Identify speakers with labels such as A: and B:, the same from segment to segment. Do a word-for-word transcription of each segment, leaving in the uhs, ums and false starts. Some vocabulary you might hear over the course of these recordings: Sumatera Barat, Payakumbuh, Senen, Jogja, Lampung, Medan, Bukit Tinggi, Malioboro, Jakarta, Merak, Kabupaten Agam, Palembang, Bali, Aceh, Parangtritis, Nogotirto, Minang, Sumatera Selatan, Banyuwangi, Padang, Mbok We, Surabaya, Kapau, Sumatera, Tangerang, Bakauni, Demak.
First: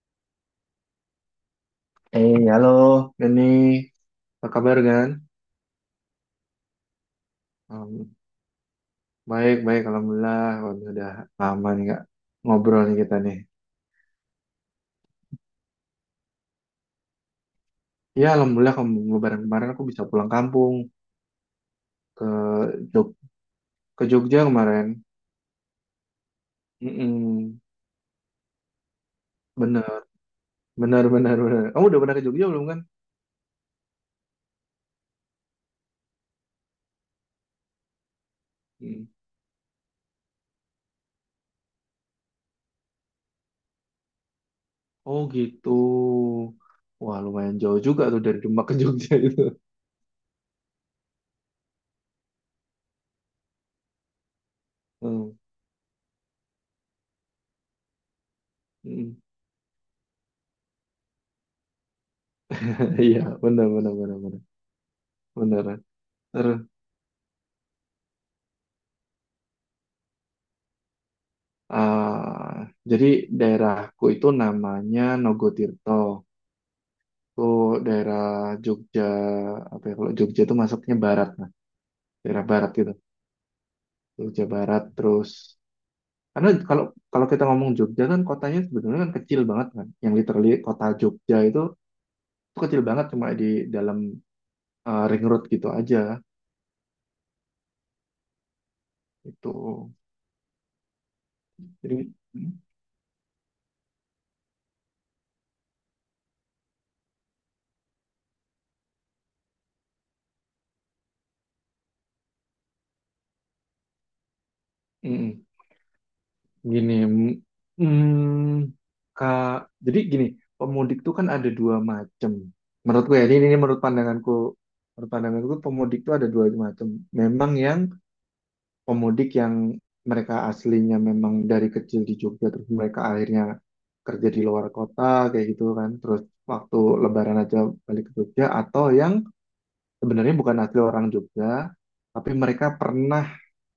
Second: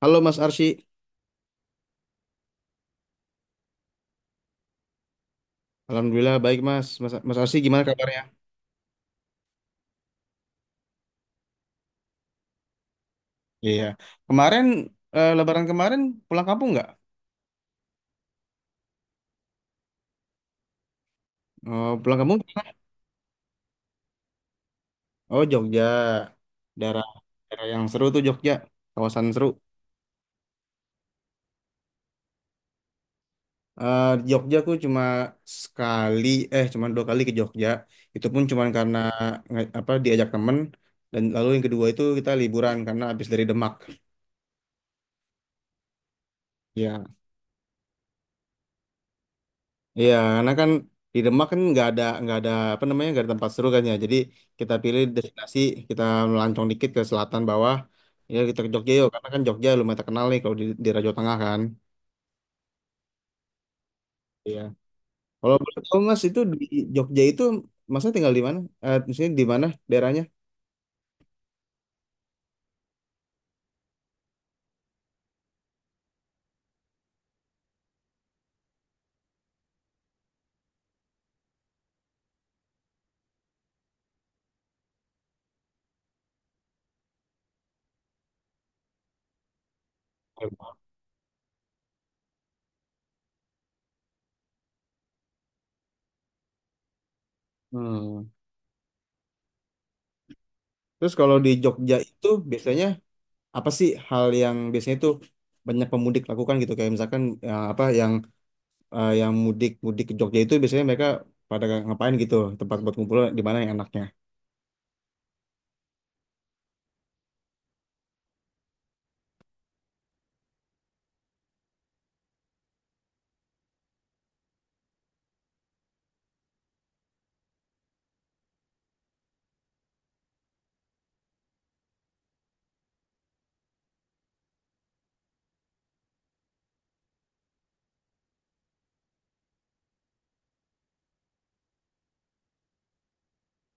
A: Halo Mas Arsy.
B: Eh, halo, Dani. Apa kabar, Gan?
A: Alhamdulillah baik, Mas. Mas, Mas Arsy gimana
B: Em,
A: kabarnya?
B: baik, baik, Alhamdulillah. Waduh, udah lama nih, Kak, ngobrol nih kita nih.
A: Iya, kemarin, eh, Lebaran kemarin pulang kampung nggak?
B: Ya, Alhamdulillah, kem- kemarin kemarin aku bisa pulang kampung
A: Oh, pulang
B: ke
A: kampung? Kemana?
B: Jog ke Jogja kemarin.
A: Oh, Jogja, daerah
B: Mm-mm.
A: daerah yang seru tuh Jogja, kawasan seru.
B: Bener, bener, bener, bener. Kamu udah pernah ke Jogja belum, kan?
A: Eh, di Jogja aku cuma sekali, eh, cuma dua kali ke Jogja. Itu pun cuma karena
B: Mm.
A: nge- apa, diajak temen. Dan lalu yang kedua itu kita liburan karena habis dari Demak.
B: Oh, gitu.
A: Ya.
B: Wah, lumayan jauh juga tuh dari Demak ke Jogja itu.
A: Iya, karena kan di Demak kan nggak ada nggak ada apa namanya, nggak ada tempat seru kan, ya. Jadi kita pilih
B: Mm.
A: destinasi, kita melancong dikit ke selatan bawah. Ya kita ke Jogja yuk,
B: Mm.
A: karena kan Jogja lumayan terkenal nih kalau di, di Raja Tengah kan.
B: Iya, bener, bener, bener, bener.
A: Iya. Kalau boleh tahu Mas itu di
B: Bener.
A: Jogja itu Masnya tinggal di mana? Eh, maksudnya di mana daerahnya?
B: Ah, jadi daerahku itu namanya Nogotirto. Itu daerah Jogja, apa ya, kalau Jogja itu masuknya barat, nah, daerah barat gitu. Jogja barat terus karena kalau kalau kita ngomong Jogja kan kotanya sebetulnya kan kecil banget kan. Yang literally kota Jogja itu, itu kecil banget cuma di dalam eh, ring road gitu aja
A: Hmm.
B: itu.
A: Terus kalau di
B: Jadi
A: Jogja itu
B: mm,
A: biasanya apa sih hal yang biasanya tuh banyak pemudik lakukan gitu kayak misalkan ya, apa yang eh, yang mudik mudik ke Jogja itu biasanya mereka pada ngapain gitu, tempat buat ngumpul di mana yang enaknya?
B: mm. Gini, mm, Kak, jadi gini, pemudik tuh kan ada dua macam. Menurutku ya, ini, ini menurut pandanganku. Menurut pandanganku pemudik tuh ada dua macam. Memang yang pemudik yang mereka aslinya memang dari kecil di Jogja, terus mereka akhirnya kerja di luar kota, kayak gitu kan. Terus waktu Lebaran aja balik ke Jogja, atau yang sebenarnya bukan asli orang Jogja, tapi mereka pernah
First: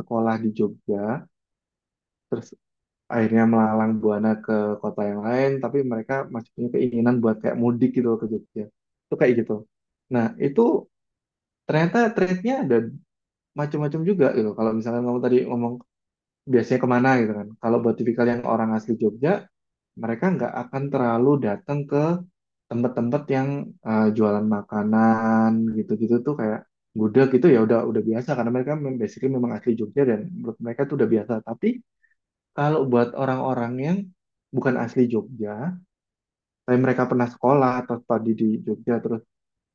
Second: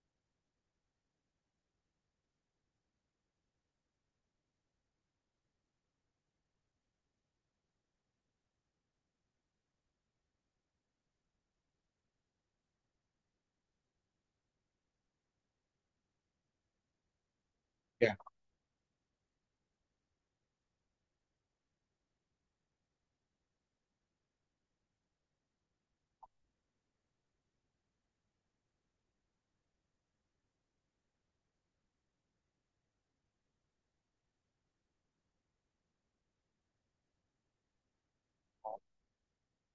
B: sekolah di Jogja, terus akhirnya melalang buana ke kota yang lain tapi mereka masih punya keinginan buat kayak mudik gitu loh ke Jogja itu kayak gitu nah itu ternyata trade-nya ada macam-macam juga gitu kalau misalkan kamu tadi ngomong biasanya kemana gitu kan kalau buat
A: Ya.
B: tipikal yang orang asli Jogja mereka nggak akan terlalu datang ke tempat-tempat yang eh, jualan makanan gitu-gitu tuh kayak gudeg itu ya udah udah biasa karena mereka mem- basically memang asli Jogja dan menurut mereka tuh udah biasa tapi kalau buat orang-orang yang bukan asli Jogja, tapi mereka pernah sekolah atau studi di Jogja terus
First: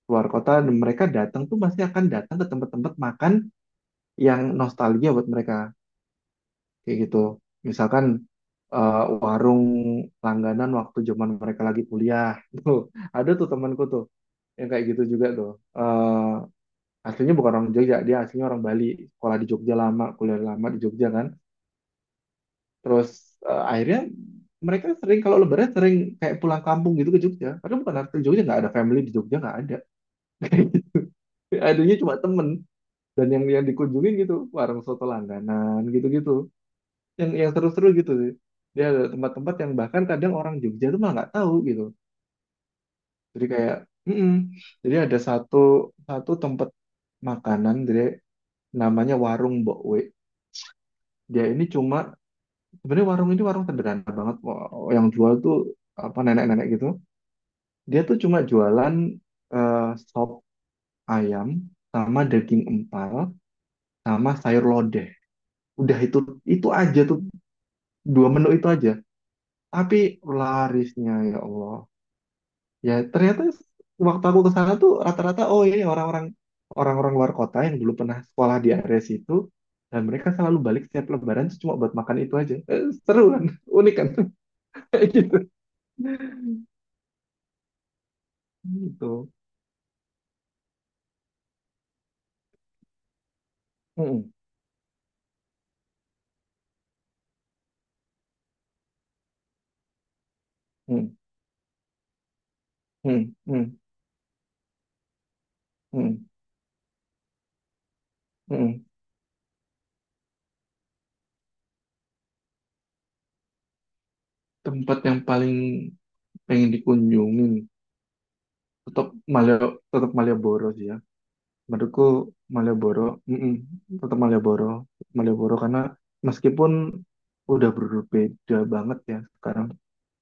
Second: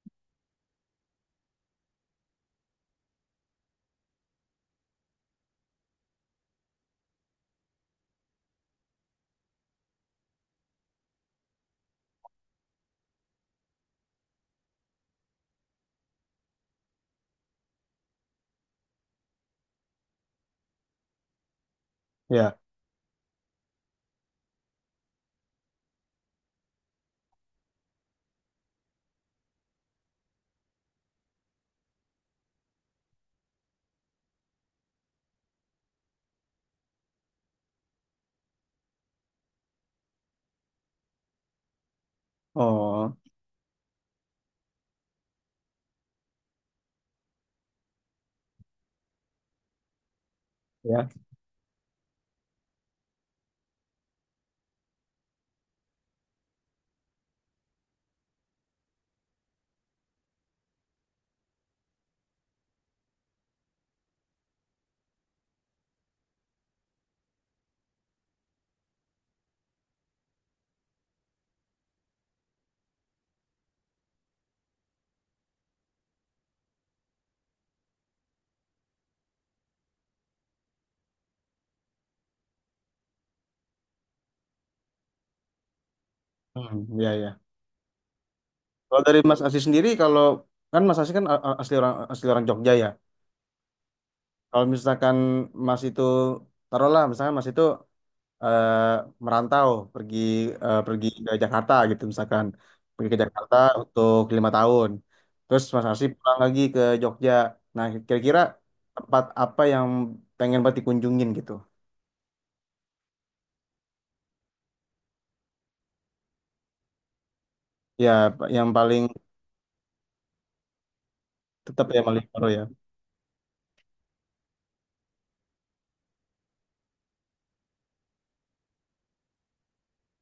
B: keluar kota, dan mereka datang tuh pasti akan datang ke tempat-tempat makan yang nostalgia buat mereka kayak gitu. Misalkan eh, warung langganan waktu zaman mereka lagi kuliah. Tuh, ada tuh temanku tuh yang kayak gitu juga tuh. Eh, aslinya bukan orang Jogja, dia aslinya orang Bali, sekolah di Jogja lama, kuliah lama di Jogja kan.
A: Ya,
B: Terus eh, akhirnya mereka sering kalau lebaran sering kayak pulang kampung gitu ke Jogja. Padahal bukan arti Jogja nggak ada family di Jogja nggak ada. Kayak gitu. Adanya cuma temen dan yang yang dikunjungin gitu warung soto langganan gitu-gitu. Yang yang seru-seru gitu sih. Dia ada tempat-tempat yang bahkan kadang orang Jogja tuh malah nggak tahu gitu.
A: oh,
B: Jadi kayak, mm-mm. Jadi ada satu satu tempat makanan jadi namanya warung Mbok We.
A: ya.
B: Dia ini cuma sebenarnya warung ini warung sederhana banget. Wah, yang jual tuh apa nenek-nenek gitu. Dia tuh cuma jualan eh, sop ayam sama daging empal sama sayur lodeh. Udah itu itu aja tuh dua menu itu aja. Tapi larisnya ya Allah. Ya ternyata waktu aku ke sana tuh rata-rata oh ini orang-orang orang-orang luar kota yang dulu pernah sekolah di area situ dan mereka selalu balik setiap lebaran tuh cuma buat makan itu aja. Eh, seru kan? Unik kan? Kayak gitu.
A: Hmm, ya, ya. Kalau
B: Gitu.
A: dari Mas Asih sendiri, kalau kan Mas Asih kan a- a- asli orang asli orang Jogja ya.
B: Mm-mm.
A: Kalau misalkan Mas itu taruhlah, misalkan Mas itu eh, merantau pergi, eh, pergi
B: Mm-mm.
A: ke Jakarta gitu misalkan, pergi ke Jakarta
B: Mm-mm.
A: untuk lima tahun. Terus Mas Asih pulang lagi ke Jogja. Nah, kira-kira tempat apa yang pengen banget dikunjungin gitu?
B: Tempat yang paling pengen dikunjungin
A: Ya, pa- yang paling
B: tetap Malio tetap Malioboro sih ya
A: tetap ya
B: menurutku
A: Malioboro ya.
B: Malioboro mm-mm, tetap Malioboro Malioboro karena meskipun udah berbeda banget ya sekarang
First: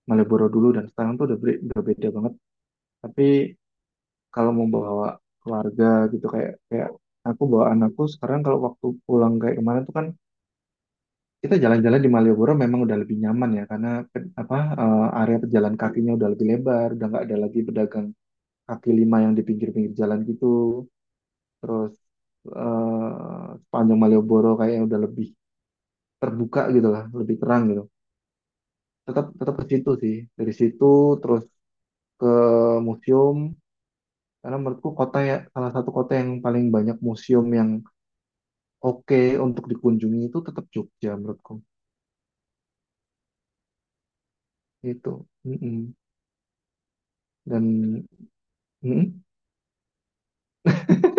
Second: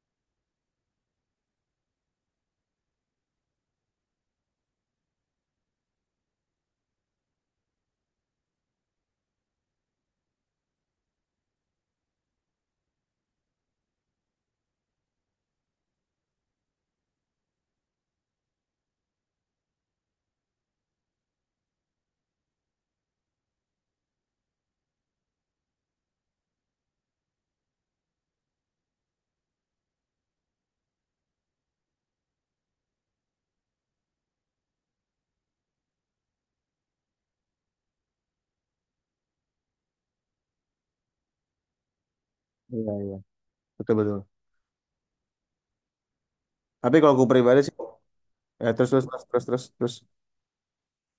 B: Malioboro dulu dan sekarang tuh udah ber- udah beda banget tapi kalau mau bawa keluarga gitu kayak kayak aku bawa anakku sekarang kalau waktu pulang kayak kemarin tuh kan kita jalan-jalan di Malioboro memang udah lebih nyaman ya karena pe- apa eh, area pejalan kakinya udah lebih lebar udah nggak ada lagi pedagang kaki lima yang di pinggir-pinggir jalan gitu. Terus eh, sepanjang Malioboro kayaknya udah lebih terbuka gitu lah, lebih terang gitu. Tetap tetap ke situ sih. Dari situ terus ke museum karena menurutku kota ya salah satu kota yang paling banyak museum yang oke untuk dikunjungi itu tetap Jogja menurutku.
A: Iya, iya. Betul, betul.
B: Itu.
A: Tapi kalau aku pribadi sih,
B: Dan
A: ya, terus, terus, terus, terus, terus, terus.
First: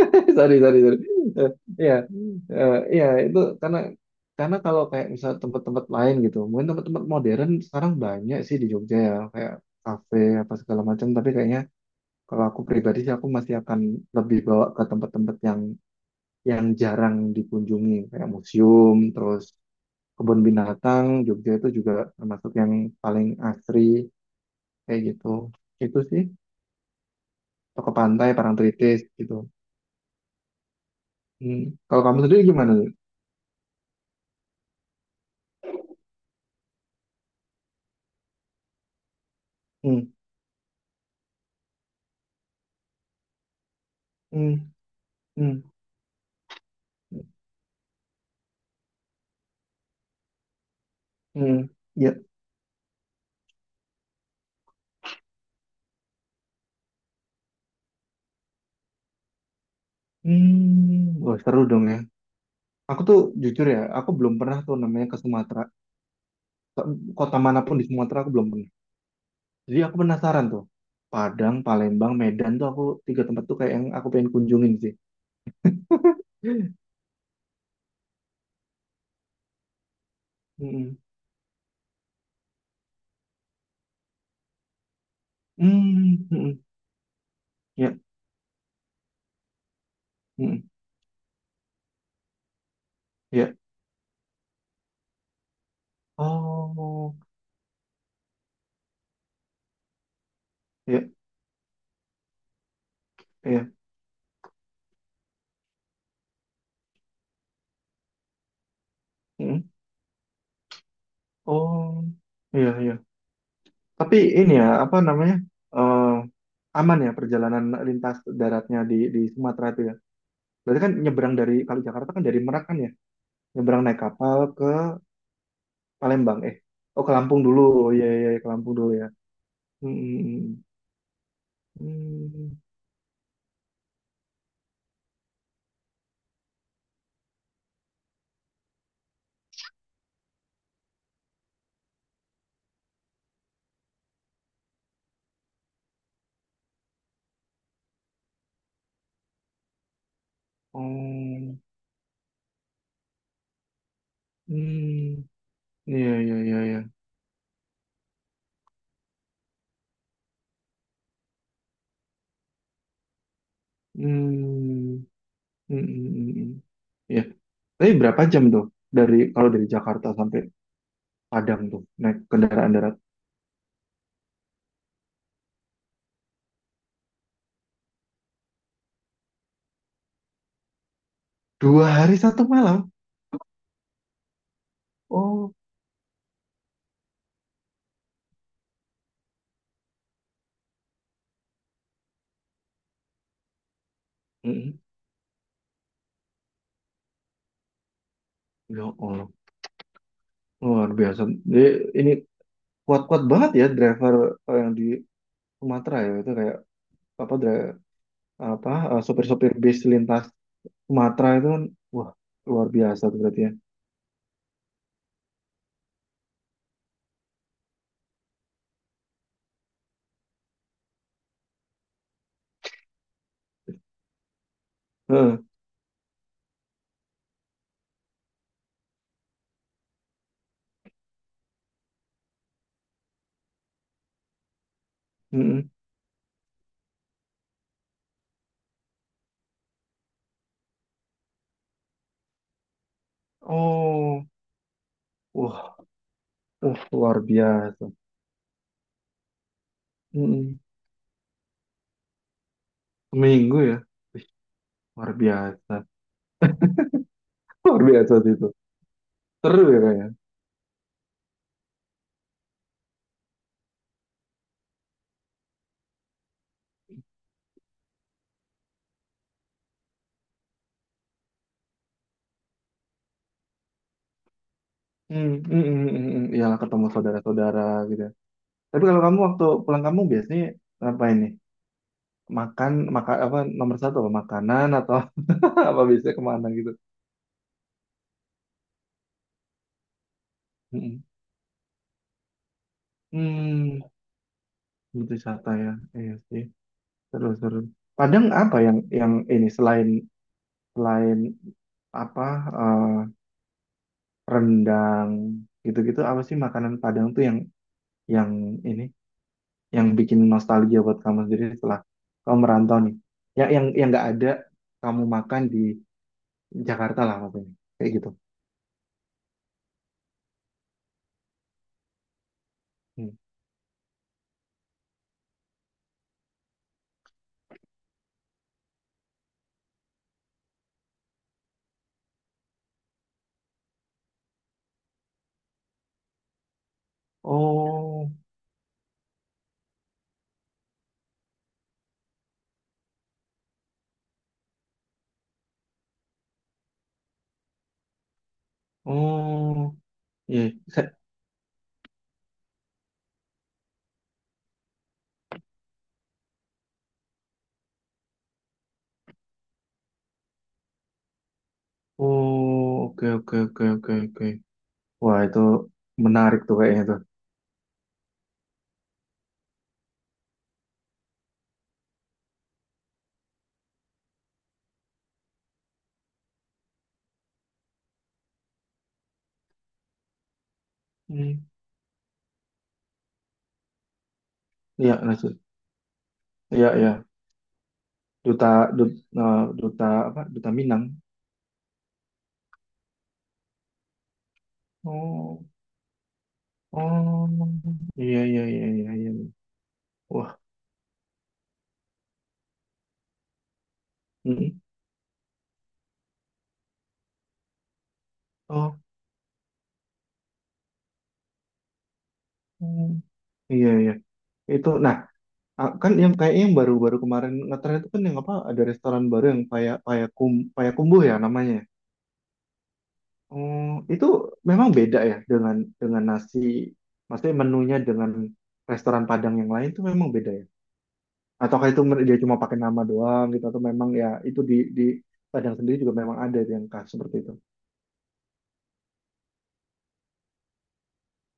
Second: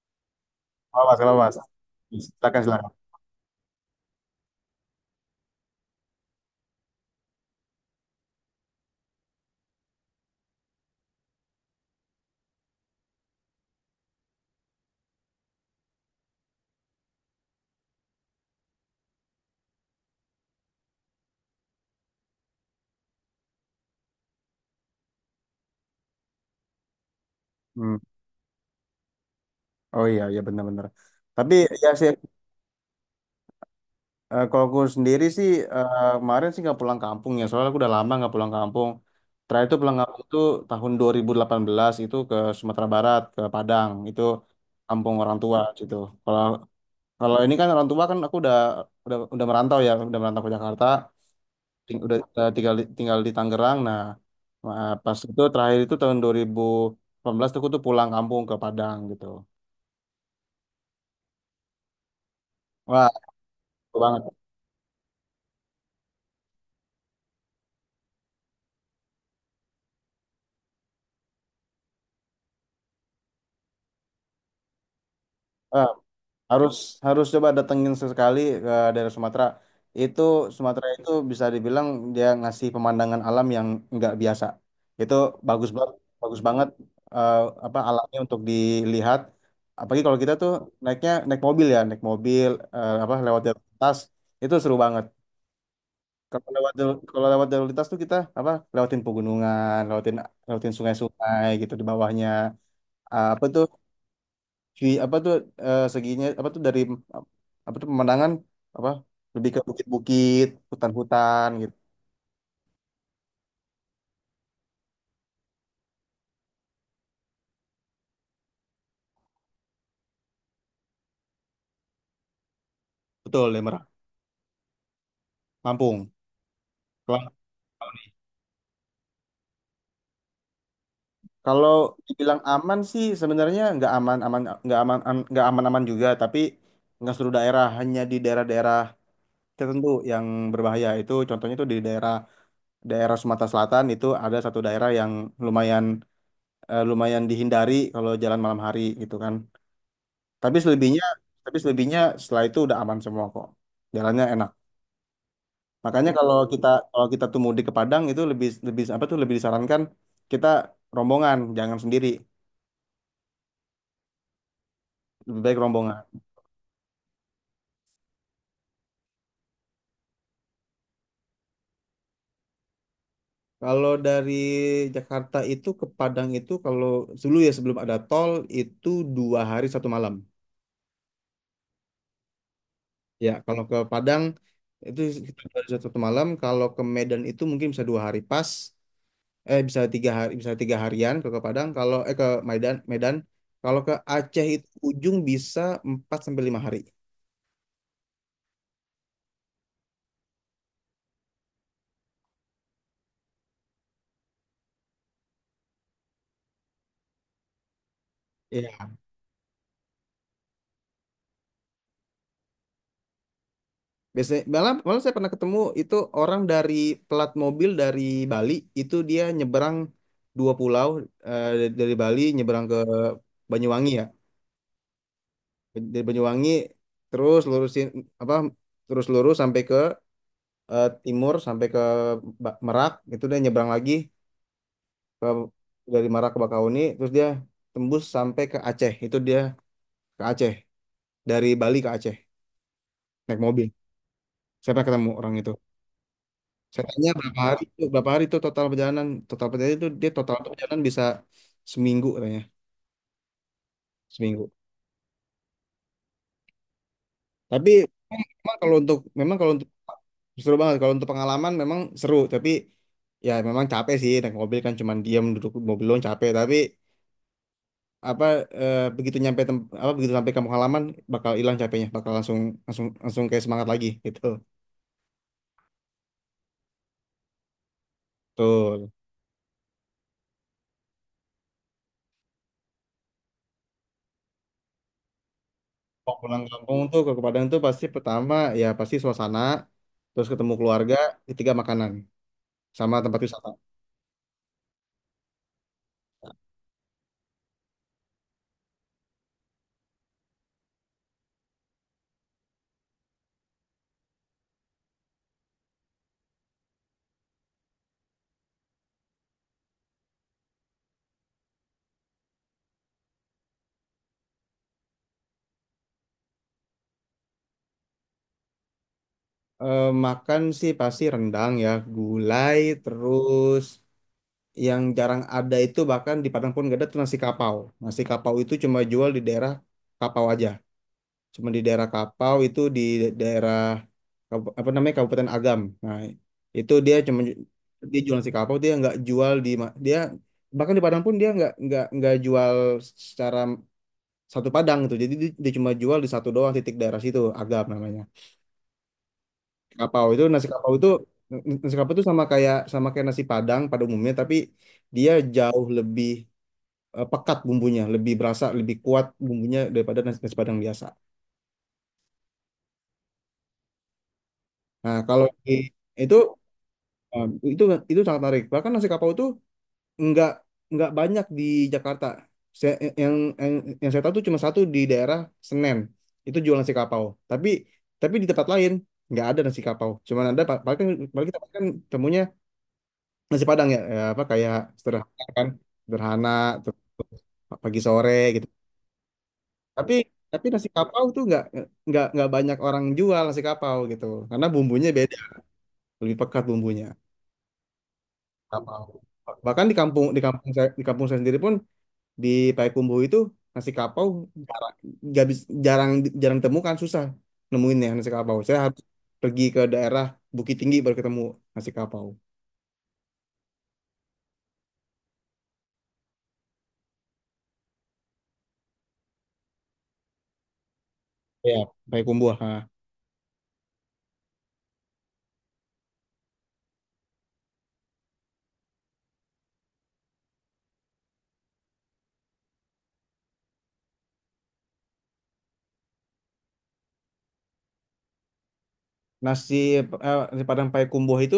B: sorry, sorry, sorry.
A: Awas,
B: Eh,
A: awas.
B: Iya,
A: Silakan,
B: Eh,
A: silakan.
B: iya itu karena karena kalau kayak misal tempat-tempat lain gitu, mungkin tempat-tempat modern sekarang banyak sih di Jogja ya, kayak kafe apa segala macam. Tapi kayaknya kalau aku pribadi sih aku masih akan lebih bawa ke tempat-tempat yang yang jarang dikunjungi, kayak museum, terus kebun binatang. Jogja itu juga termasuk yang paling asri kayak gitu. Itu sih, atau ke
A: Hmm.
B: pantai, Parangtritis gitu.
A: Oh iya, iya, benar-benar. Tapi
B: Hmm.
A: ya
B: Kalau
A: sih,
B: kamu sendiri gimana? Lin?
A: eh, kalau aku sendiri sih, eh, kemarin sih nggak pulang kampung ya. Soalnya aku udah lama nggak pulang kampung. Terakhir itu pulang
B: Hmm.
A: kampung itu tahun dua ribu delapan belas, itu ke Sumatera Barat, ke Padang. Itu
B: Hmm.
A: kampung orang tua
B: Hmm.
A: gitu. Kalau kalau ini kan orang tua kan aku udah, udah udah merantau ya, udah merantau ke Jakarta.
B: Hmm,
A: Ting-
B: ya.
A: udah, udah tinggal di- tinggal di Tangerang. Nah, ma- pas itu terakhir itu tahun dua ribu delapan belas tuh aku tuh pulang kampung ke Padang gitu.
B: Hmm, wah seru dong ya. Aku
A: Wah,
B: tuh jujur ya,
A: seru
B: aku belum
A: banget.
B: pernah tuh namanya ke Sumatera. Ke- Kota manapun di Sumatera aku belum pernah. Jadi aku penasaran tuh. Padang, Palembang, Medan tuh aku tiga tempat tuh kayak yang aku pengen kunjungin sih.
A: Eh, harus
B: Hmm,
A: harus coba datengin sesekali ke daerah Sumatera. Itu Sumatera
B: hmm,
A: itu bisa dibilang dia ngasih pemandangan alam yang nggak biasa. Itu bagus banget,
B: hmm,
A: bagus
B: hmm.
A: banget, eh, apa,
B: Ya,
A: alamnya untuk dilihat. Apalagi kalau kita tuh
B: hmm,
A: naiknya naik mobil ya, naik mobil, eh, apa, lewat
B: ya.
A: jalan lintas itu seru banget. Kalau lewat jalur-
B: Oh,
A: kalau lewat jalur lintas tuh kita apa lewatin pegunungan, lewatin lewatin
B: ya,
A: sungai-sungai gitu di bawahnya. Ah, apa tuh,
B: ya.
A: vi- apa tuh, eh, seginya apa tuh dari, apa tuh pemandangan, apa, lebih
B: Hmm,
A: ke bukit-bukit, hutan-hutan gitu.
B: oh, iya, iya. Tapi ini ya, apa namanya? eh aman ya perjalanan lintas daratnya di di Sumatera itu ya? Berarti kan nyebrang dari kalau Jakarta kan dari Merak kan ya,
A: Betul, ya,
B: nyebrang
A: Merah.
B: naik kapal ke
A: Lampung.
B: Palembang eh. Oh ke
A: Kalau
B: Lampung dulu, oh iya iya iya, ke Lampung dulu ya. Hmm,
A: kalau
B: hmm,
A: dibilang
B: hmm. Hmm.
A: aman sih sebenarnya nggak aman, aman nggak aman, am- nggak aman-aman juga, tapi nggak seluruh daerah, hanya di daerah-daerah tertentu yang berbahaya. Itu contohnya itu di daerah, daerah Sumatera Selatan itu ada satu daerah yang lumayan, eh, lumayan dihindari kalau jalan malam hari gitu kan. Tapi
B: Oh,
A: selebihnya,
B: hmm.
A: tapi selebihnya setelah itu udah aman semua kok. Jalannya enak.
B: Hmm. Iya
A: Makanya
B: iya
A: kalau
B: iya
A: kita,
B: iya.
A: kalau kita tuh mudik ke Padang itu lebih, lebih apa tuh, lebih disarankan kita rombongan, jangan sendiri.
B: Hmm,
A: Lebih baik
B: hmm, hmm,
A: rombongan.
B: hmm, hmm. Iya. Tapi berapa jam tuh dari kalau dari Jakarta sampai Padang tuh naik kendaraan darat?
A: Kalau dari Jakarta itu ke Padang itu kalau dulu ya, sebelum ada tol itu dua hari satu malam.
B: Dua hari satu malam.
A: Ya, kalau ke Padang itu kita
B: Oh,
A: baru satu malam. Kalau ke Medan itu mungkin bisa dua hari pas. Eh, bisa tiga hari, bisa tiga harian ke ke Padang. Kalau eh ke Medan, Medan. Kalau ke Aceh itu
B: mm-mm.
A: ujung bisa empat sampai lima hari.
B: Ya Allah, luar biasa. Jadi, ini kuat-kuat banget ya driver eh, yang di Sumatera ya itu kayak apa dra-
A: Iya.
B: apa eh, sopir-sopir bis lintas Sumatera itu kan wah luar biasa tuh berarti ya.
A: Biasanya malah, malah saya pernah ketemu itu orang dari pelat mobil dari Bali, itu dia nyeberang dua pulau, eh, dari Bali nyeberang ke Banyuwangi ya.
B: Heeh,
A: Dari Banyuwangi terus lurusin apa, terus lurus sampai ke, eh, timur, sampai ke Ba- Merak, itu dia nyebrang lagi ke,
B: mm-mm.
A: dari Merak ke Bakauni, terus dia tembus sampai ke Aceh, itu dia ke Aceh, dari Bali ke Aceh naik mobil,
B: Oh,
A: saya pernah ketemu orang itu.
B: wah, wah
A: Saya tanya
B: luar
A: berapa hari itu,
B: biasa.
A: berapa hari itu total perjalanan, total perjalanan itu dia total
B: Mm-mm.
A: perjalanan bisa seminggu katanya,
B: Seminggu ya. Wih,
A: seminggu.
B: luar biasa.
A: Tapi
B: Luar biasa sih itu.
A: memang kalau untuk, memang kalau
B: Seru
A: untuk
B: ya kayaknya.
A: seru banget kalau untuk pengalaman memang seru, tapi ya memang capek sih, naik mobil kan cuman diam duduk di mobil doang capek, tapi apa, eh, begitu nyampe tem- apa, begitu sampai kamu halaman, bakal hilang capeknya, bakal langsung, langsung langsung kayak semangat lagi gitu
B: Hmm, mm, mm, mm, mm. Iyalah ketemu saudara-saudara gitu. Tapi
A: tuh.
B: kalau kamu waktu pulang kamu biasanya ngapain nih? Makan, maka apa nomor satu apa makanan atau apa biasanya
A: Kalau pulang
B: kemana gitu?
A: kampung tuh ke Padang tuh pasti pertama ya pasti suasana, terus ketemu keluarga,
B: Mm,
A: ketiga makanan, sama tempat wisata.
B: mm. Hmm, wisata ya. Iya sih. Seru, seru. Padang apa yang yang ini selain selain apa eh, rendang gitu-gitu apa sih makanan Padang tuh yang yang ini yang bikin nostalgia buat kamu sendiri setelah kamu merantau nih. Yang yang yang nggak ada kamu makan di Jakarta lah maksudnya. Kayak gitu.
A: Eh, makan sih pasti rendang ya, gulai,
B: Hmm.
A: terus yang jarang ada itu bahkan di Padang pun gak ada tuh nasi kapau. Nasi kapau itu cuma jual di daerah Kapau aja, cuma di daerah Kapau itu di daerah, Kabup- apa namanya, Kabupaten Agam. Nah, itu dia cuma, dia
B: Oh,
A: jualan si kapau, dia nggak jual di ma- dia bahkan di Padang pun dia nggak nggak nggak jual secara satu Padang gitu. Jadi dia, dia cuma jual di satu doang titik daerah situ, Agam namanya.
B: oh,
A: Kapau itu, nasi
B: iya.
A: kapau itu,
B: Sa-
A: nasi kapau itu sama kayak, sama kayak nasi Padang pada umumnya, tapi dia jauh lebih, eh, pekat bumbunya, lebih berasa, lebih kuat bumbunya daripada nasi, nasi Padang biasa.
B: Oh, oke oke oke oke oke.
A: Nah,
B: Wah,
A: kalau
B: itu
A: di- itu
B: menarik tuh kayaknya tuh.
A: em, itu itu sangat menarik. Bahkan nasi kapau itu nggak, nggak banyak di Jakarta. Saya, yang, yang yang saya tahu tuh cuma satu di daerah Senen. Itu jual nasi kapau. Tapi, tapi di tempat lain nggak ada nasi kapau. Cuman ada pa- paling kan, paling kita
B: Hmm.
A: kan temunya nasi Padang ya, ya apa kayak
B: Iya,
A: sederhana
B: lanjut.
A: kan, sederhana,
B: Iya,
A: terus
B: iya.
A: pagi sore gitu.
B: duta duta, duta
A: Tapi,
B: apa
A: tapi
B: duta
A: nasi
B: Minang.
A: kapau tuh nggak, nggak nggak banyak orang jual nasi kapau gitu. Karena bumbunya beda,
B: Oh
A: lebih pekat bumbunya.
B: oh iya iya iya
A: Kapau.
B: iya iya
A: Bahkan di kampung, di
B: wah
A: kampung saya di kampung saya sendiri pun, di Payakumbu itu nasi kapau
B: mm,
A: jarang, nggak bis- jarang, jarang temukan, susah nemuinnya nasi kapau, saya
B: oh
A: harus pergi ke daerah Bukit Tinggi baru ketemu nasi kapau
B: mm, iya iya itu nah ah, kan yang kayaknya yang baru-baru kemarin ngetren itu kan yang apa ada restoran baru yang paya payakum payakumbuh ya namanya.
A: ya, Payakumbu, ha.
B: Oh itu memang beda ya dengan dengan nasi maksudnya menunya dengan restoran Padang yang lain itu memang beda ya ataukah itu mer- dia cuma pakai nama doang gitu atau memang ya itu di di Padang sendiri juga memang ada yang khas seperti itu.
A: Nasi, eh, nasi Padang Payakumbu itu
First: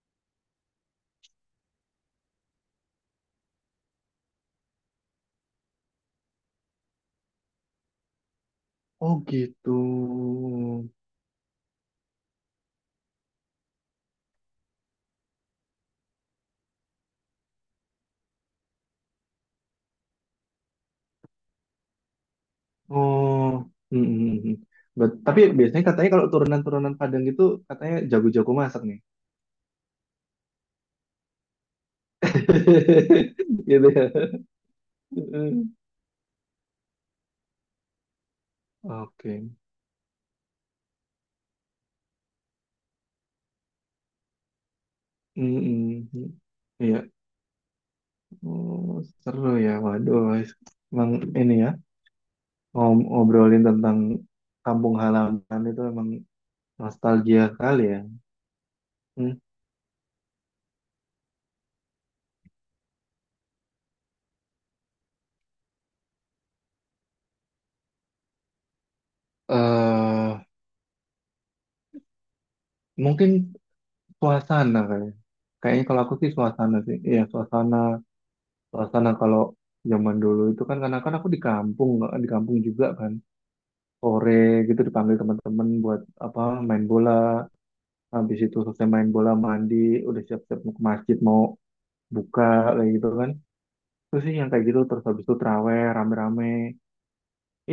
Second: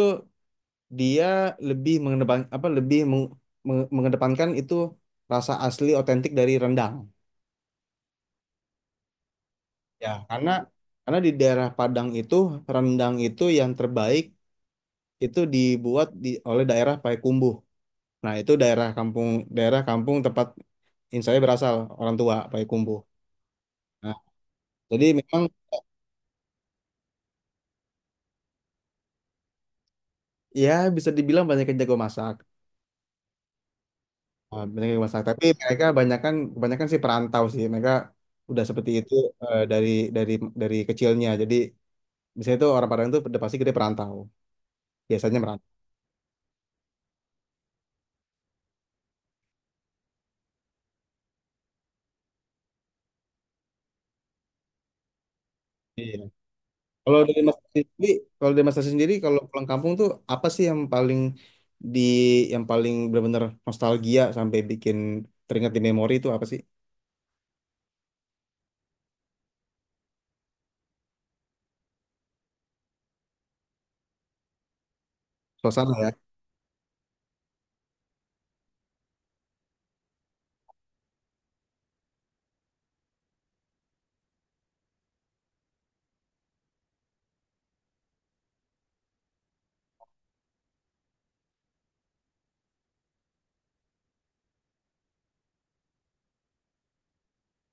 A: dia lebih mengedepan, apa lebih meng- meng- mengedepankan itu rasa asli otentik dari rendang
B: Oh gitu.
A: ya, karena, karena di daerah Padang itu rendang itu yang terbaik itu dibuat di oleh daerah Payakumbuh. Nah, itu daerah kampung, daerah kampung tempat in saya berasal, orang tua Payakumbuh.
B: Oh, mm,
A: Nah,
B: mm, mm.
A: jadi
B: Bet- tapi
A: memang
B: biasanya katanya kalau turunan-turunan Padang itu katanya jago-jago masak nih.
A: ya, bisa dibilang banyak yang jago masak.
B: Gitu ya.
A: Nah, banyak yang masak, tapi
B: Oke.
A: mereka kebanyakan, kebanyakan sih perantau sih. Mereka udah
B: Mm,
A: seperti itu,
B: oke.
A: eh, dari, dari dari kecilnya. Jadi misalnya itu orang Padang itu udah pasti gede perantau. Biasanya merantau.
B: Mm, mm. Iya. Oh, seru ya. Waduh, guys. Emang ini ya ngom- ngobrolin tentang kampung halaman itu emang
A: Iya. Kalau dari
B: nostalgia
A: Mas
B: kali
A: Tasya
B: ya.
A: sendiri, kalau dari Mas Tasya sendiri
B: Hmm.
A: kalau pulang kampung tuh apa sih yang paling di, yang paling benar-benar nostalgia sampai bikin teringat di memori itu apa sih?
B: eh mungkin suasana kali. Ya. Kayaknya
A: Suasana
B: kalau aku
A: ya.
B: sih suasana sih. Iya, suasana karena kalau zaman dulu itu kan karena kan aku di kampung nggak- di kampung juga kan sore gitu dipanggil teman-teman buat apa main bola habis itu selesai main bola mandi udah siap-siap mau ke masjid mau buka kayak gitu kan terus sih yang kayak gitu terus habis itu traweh rame-rame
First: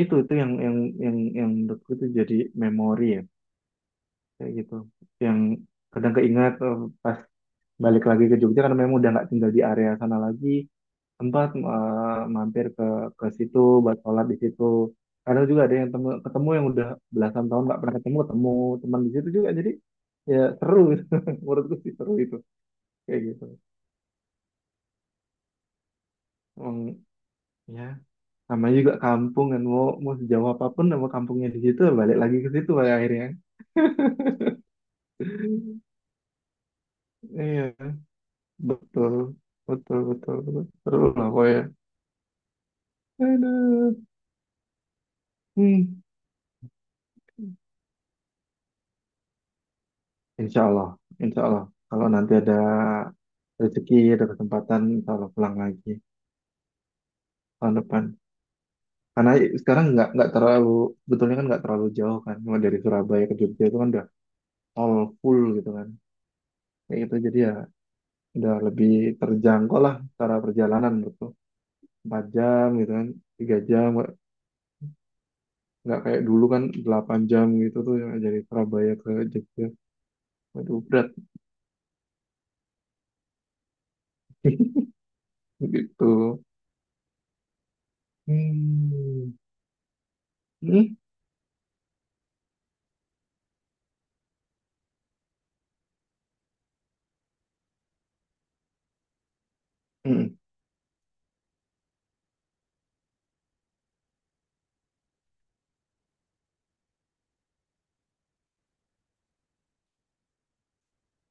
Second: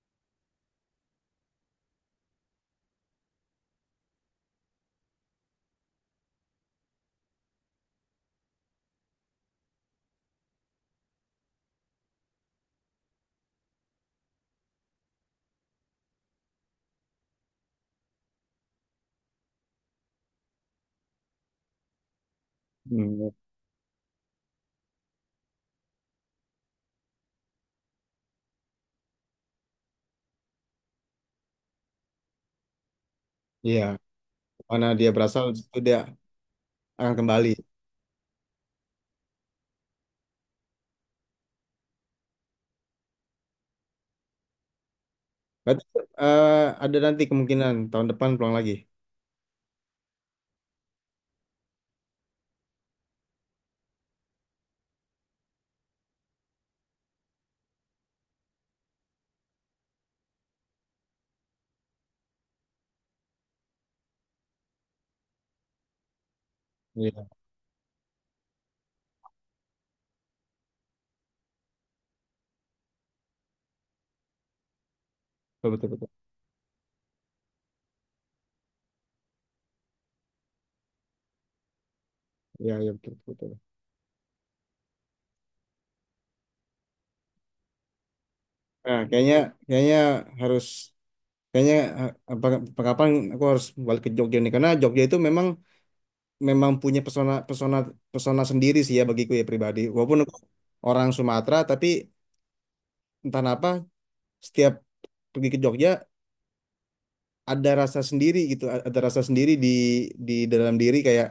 B: itu itu yang yang yang yang menurutku itu jadi memori ya kayak gitu yang kadang keingat eh, pas balik lagi ke Jogja karena memang udah nggak tinggal di area sana lagi sempat eh, mampir ke ke situ buat sholat di situ. Kadang juga ada yang temu- ketemu yang udah belasan tahun nggak pernah ketemu, ketemu teman di situ juga. Jadi ya seru gitu. Menurutku sih seru itu kayak
A: Hmm.
B: gitu. Emang ya namanya juga kampung kan mau mau sejauh apapun sama kampungnya di situ balik lagi ke situ pada akhirnya.
A: Iya, mana dia berasal itu dia akan kembali.
B: Iya betul betul betul betul seru lah pokoknya. Aduh.
A: Berarti,
B: Hmm.
A: eh, ada nanti kemungkinan tahun depan pulang lagi.
B: Insya Allah, insya Allah. Kalau nanti ada rezeki, ada kesempatan, insya Allah pulang lagi tahun depan. Karena sekarang nggak nggak terlalu, betulnya kan nggak terlalu jauh kan. Cuma dari Surabaya ke Jogja itu kan udah all full gitu kan. Kayak gitu,
A: Iya,
B: jadi ya udah lebih terjangkau lah secara perjalanan gitu. empat jam gitu kan, tiga jam, nggak
A: betul, betul,
B: nggak kayak
A: betul.
B: dulu kan delapan jam gitu tuh yang dari Surabaya ke Jogja. Waduh, berat
A: Iya, iya, betul, betul, betul.
B: gitu.
A: Nah,
B: Hmm.
A: kayaknya, kayaknya harus,
B: Hmm.
A: kayaknya, eh, apa, apa- kapan aku harus balik ke Jogja nih, karena Jogja itu memang, memang punya pesona, pesona pesona sendiri sih ya bagiku ya pribadi. Walaupun
B: Hmm.
A: aku orang Sumatera, tapi entah kenapa, setiap pergi ke Jogja ada rasa sendiri gitu, a- ada rasa sendiri di di dalam diri, kayak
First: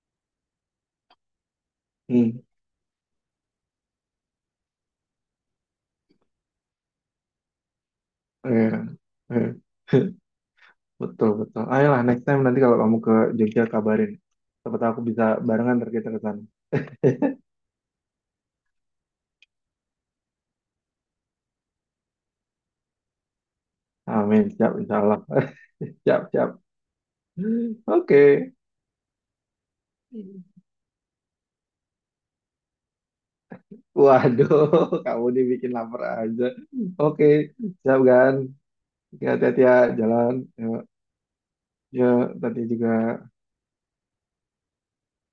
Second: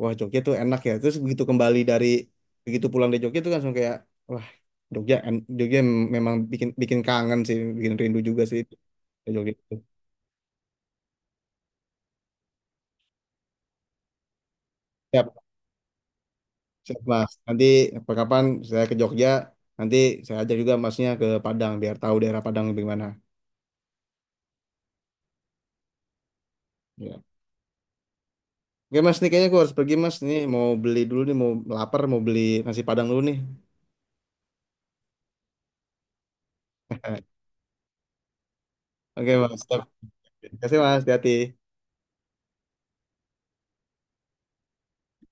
A: wah Jogja tuh enak ya, terus begitu kembali dari,
B: Hmm.
A: begitu pulang dari Jogja tuh langsung kayak, wah Jogja en- Jogja memang bikin, bikin kangen sih, bikin rindu juga sih
B: Eh.
A: ke Jogja
B: Eh.
A: itu.
B: Betul, betul. Ayolah, next time nanti kalau kamu ke Jogja kabarin. Siapa tahu aku bisa
A: Siap,
B: barengan ntar kita ke sana.
A: siap Mas, nanti kapan saya ke Jogja, nanti saya ajak juga masnya ke Padang biar tahu daerah Padang gimana,
B: Amin, siap, insya Allah. Siap, siap.
A: ya.
B: Oke.
A: Oke Mas, nih kayaknya aku harus pergi Mas, nih mau beli dulu nih, mau, lapar, mau beli nasi Padang dulu nih.
B: Waduh, kamu dibikin lapar aja. Oke, siap kan? Ya,
A: oke Mas
B: hati-hati ya,
A: siap.
B: jalan.
A: Terima
B: Ya,
A: kasih Mas, hati-hati.
B: ya, tadi juga.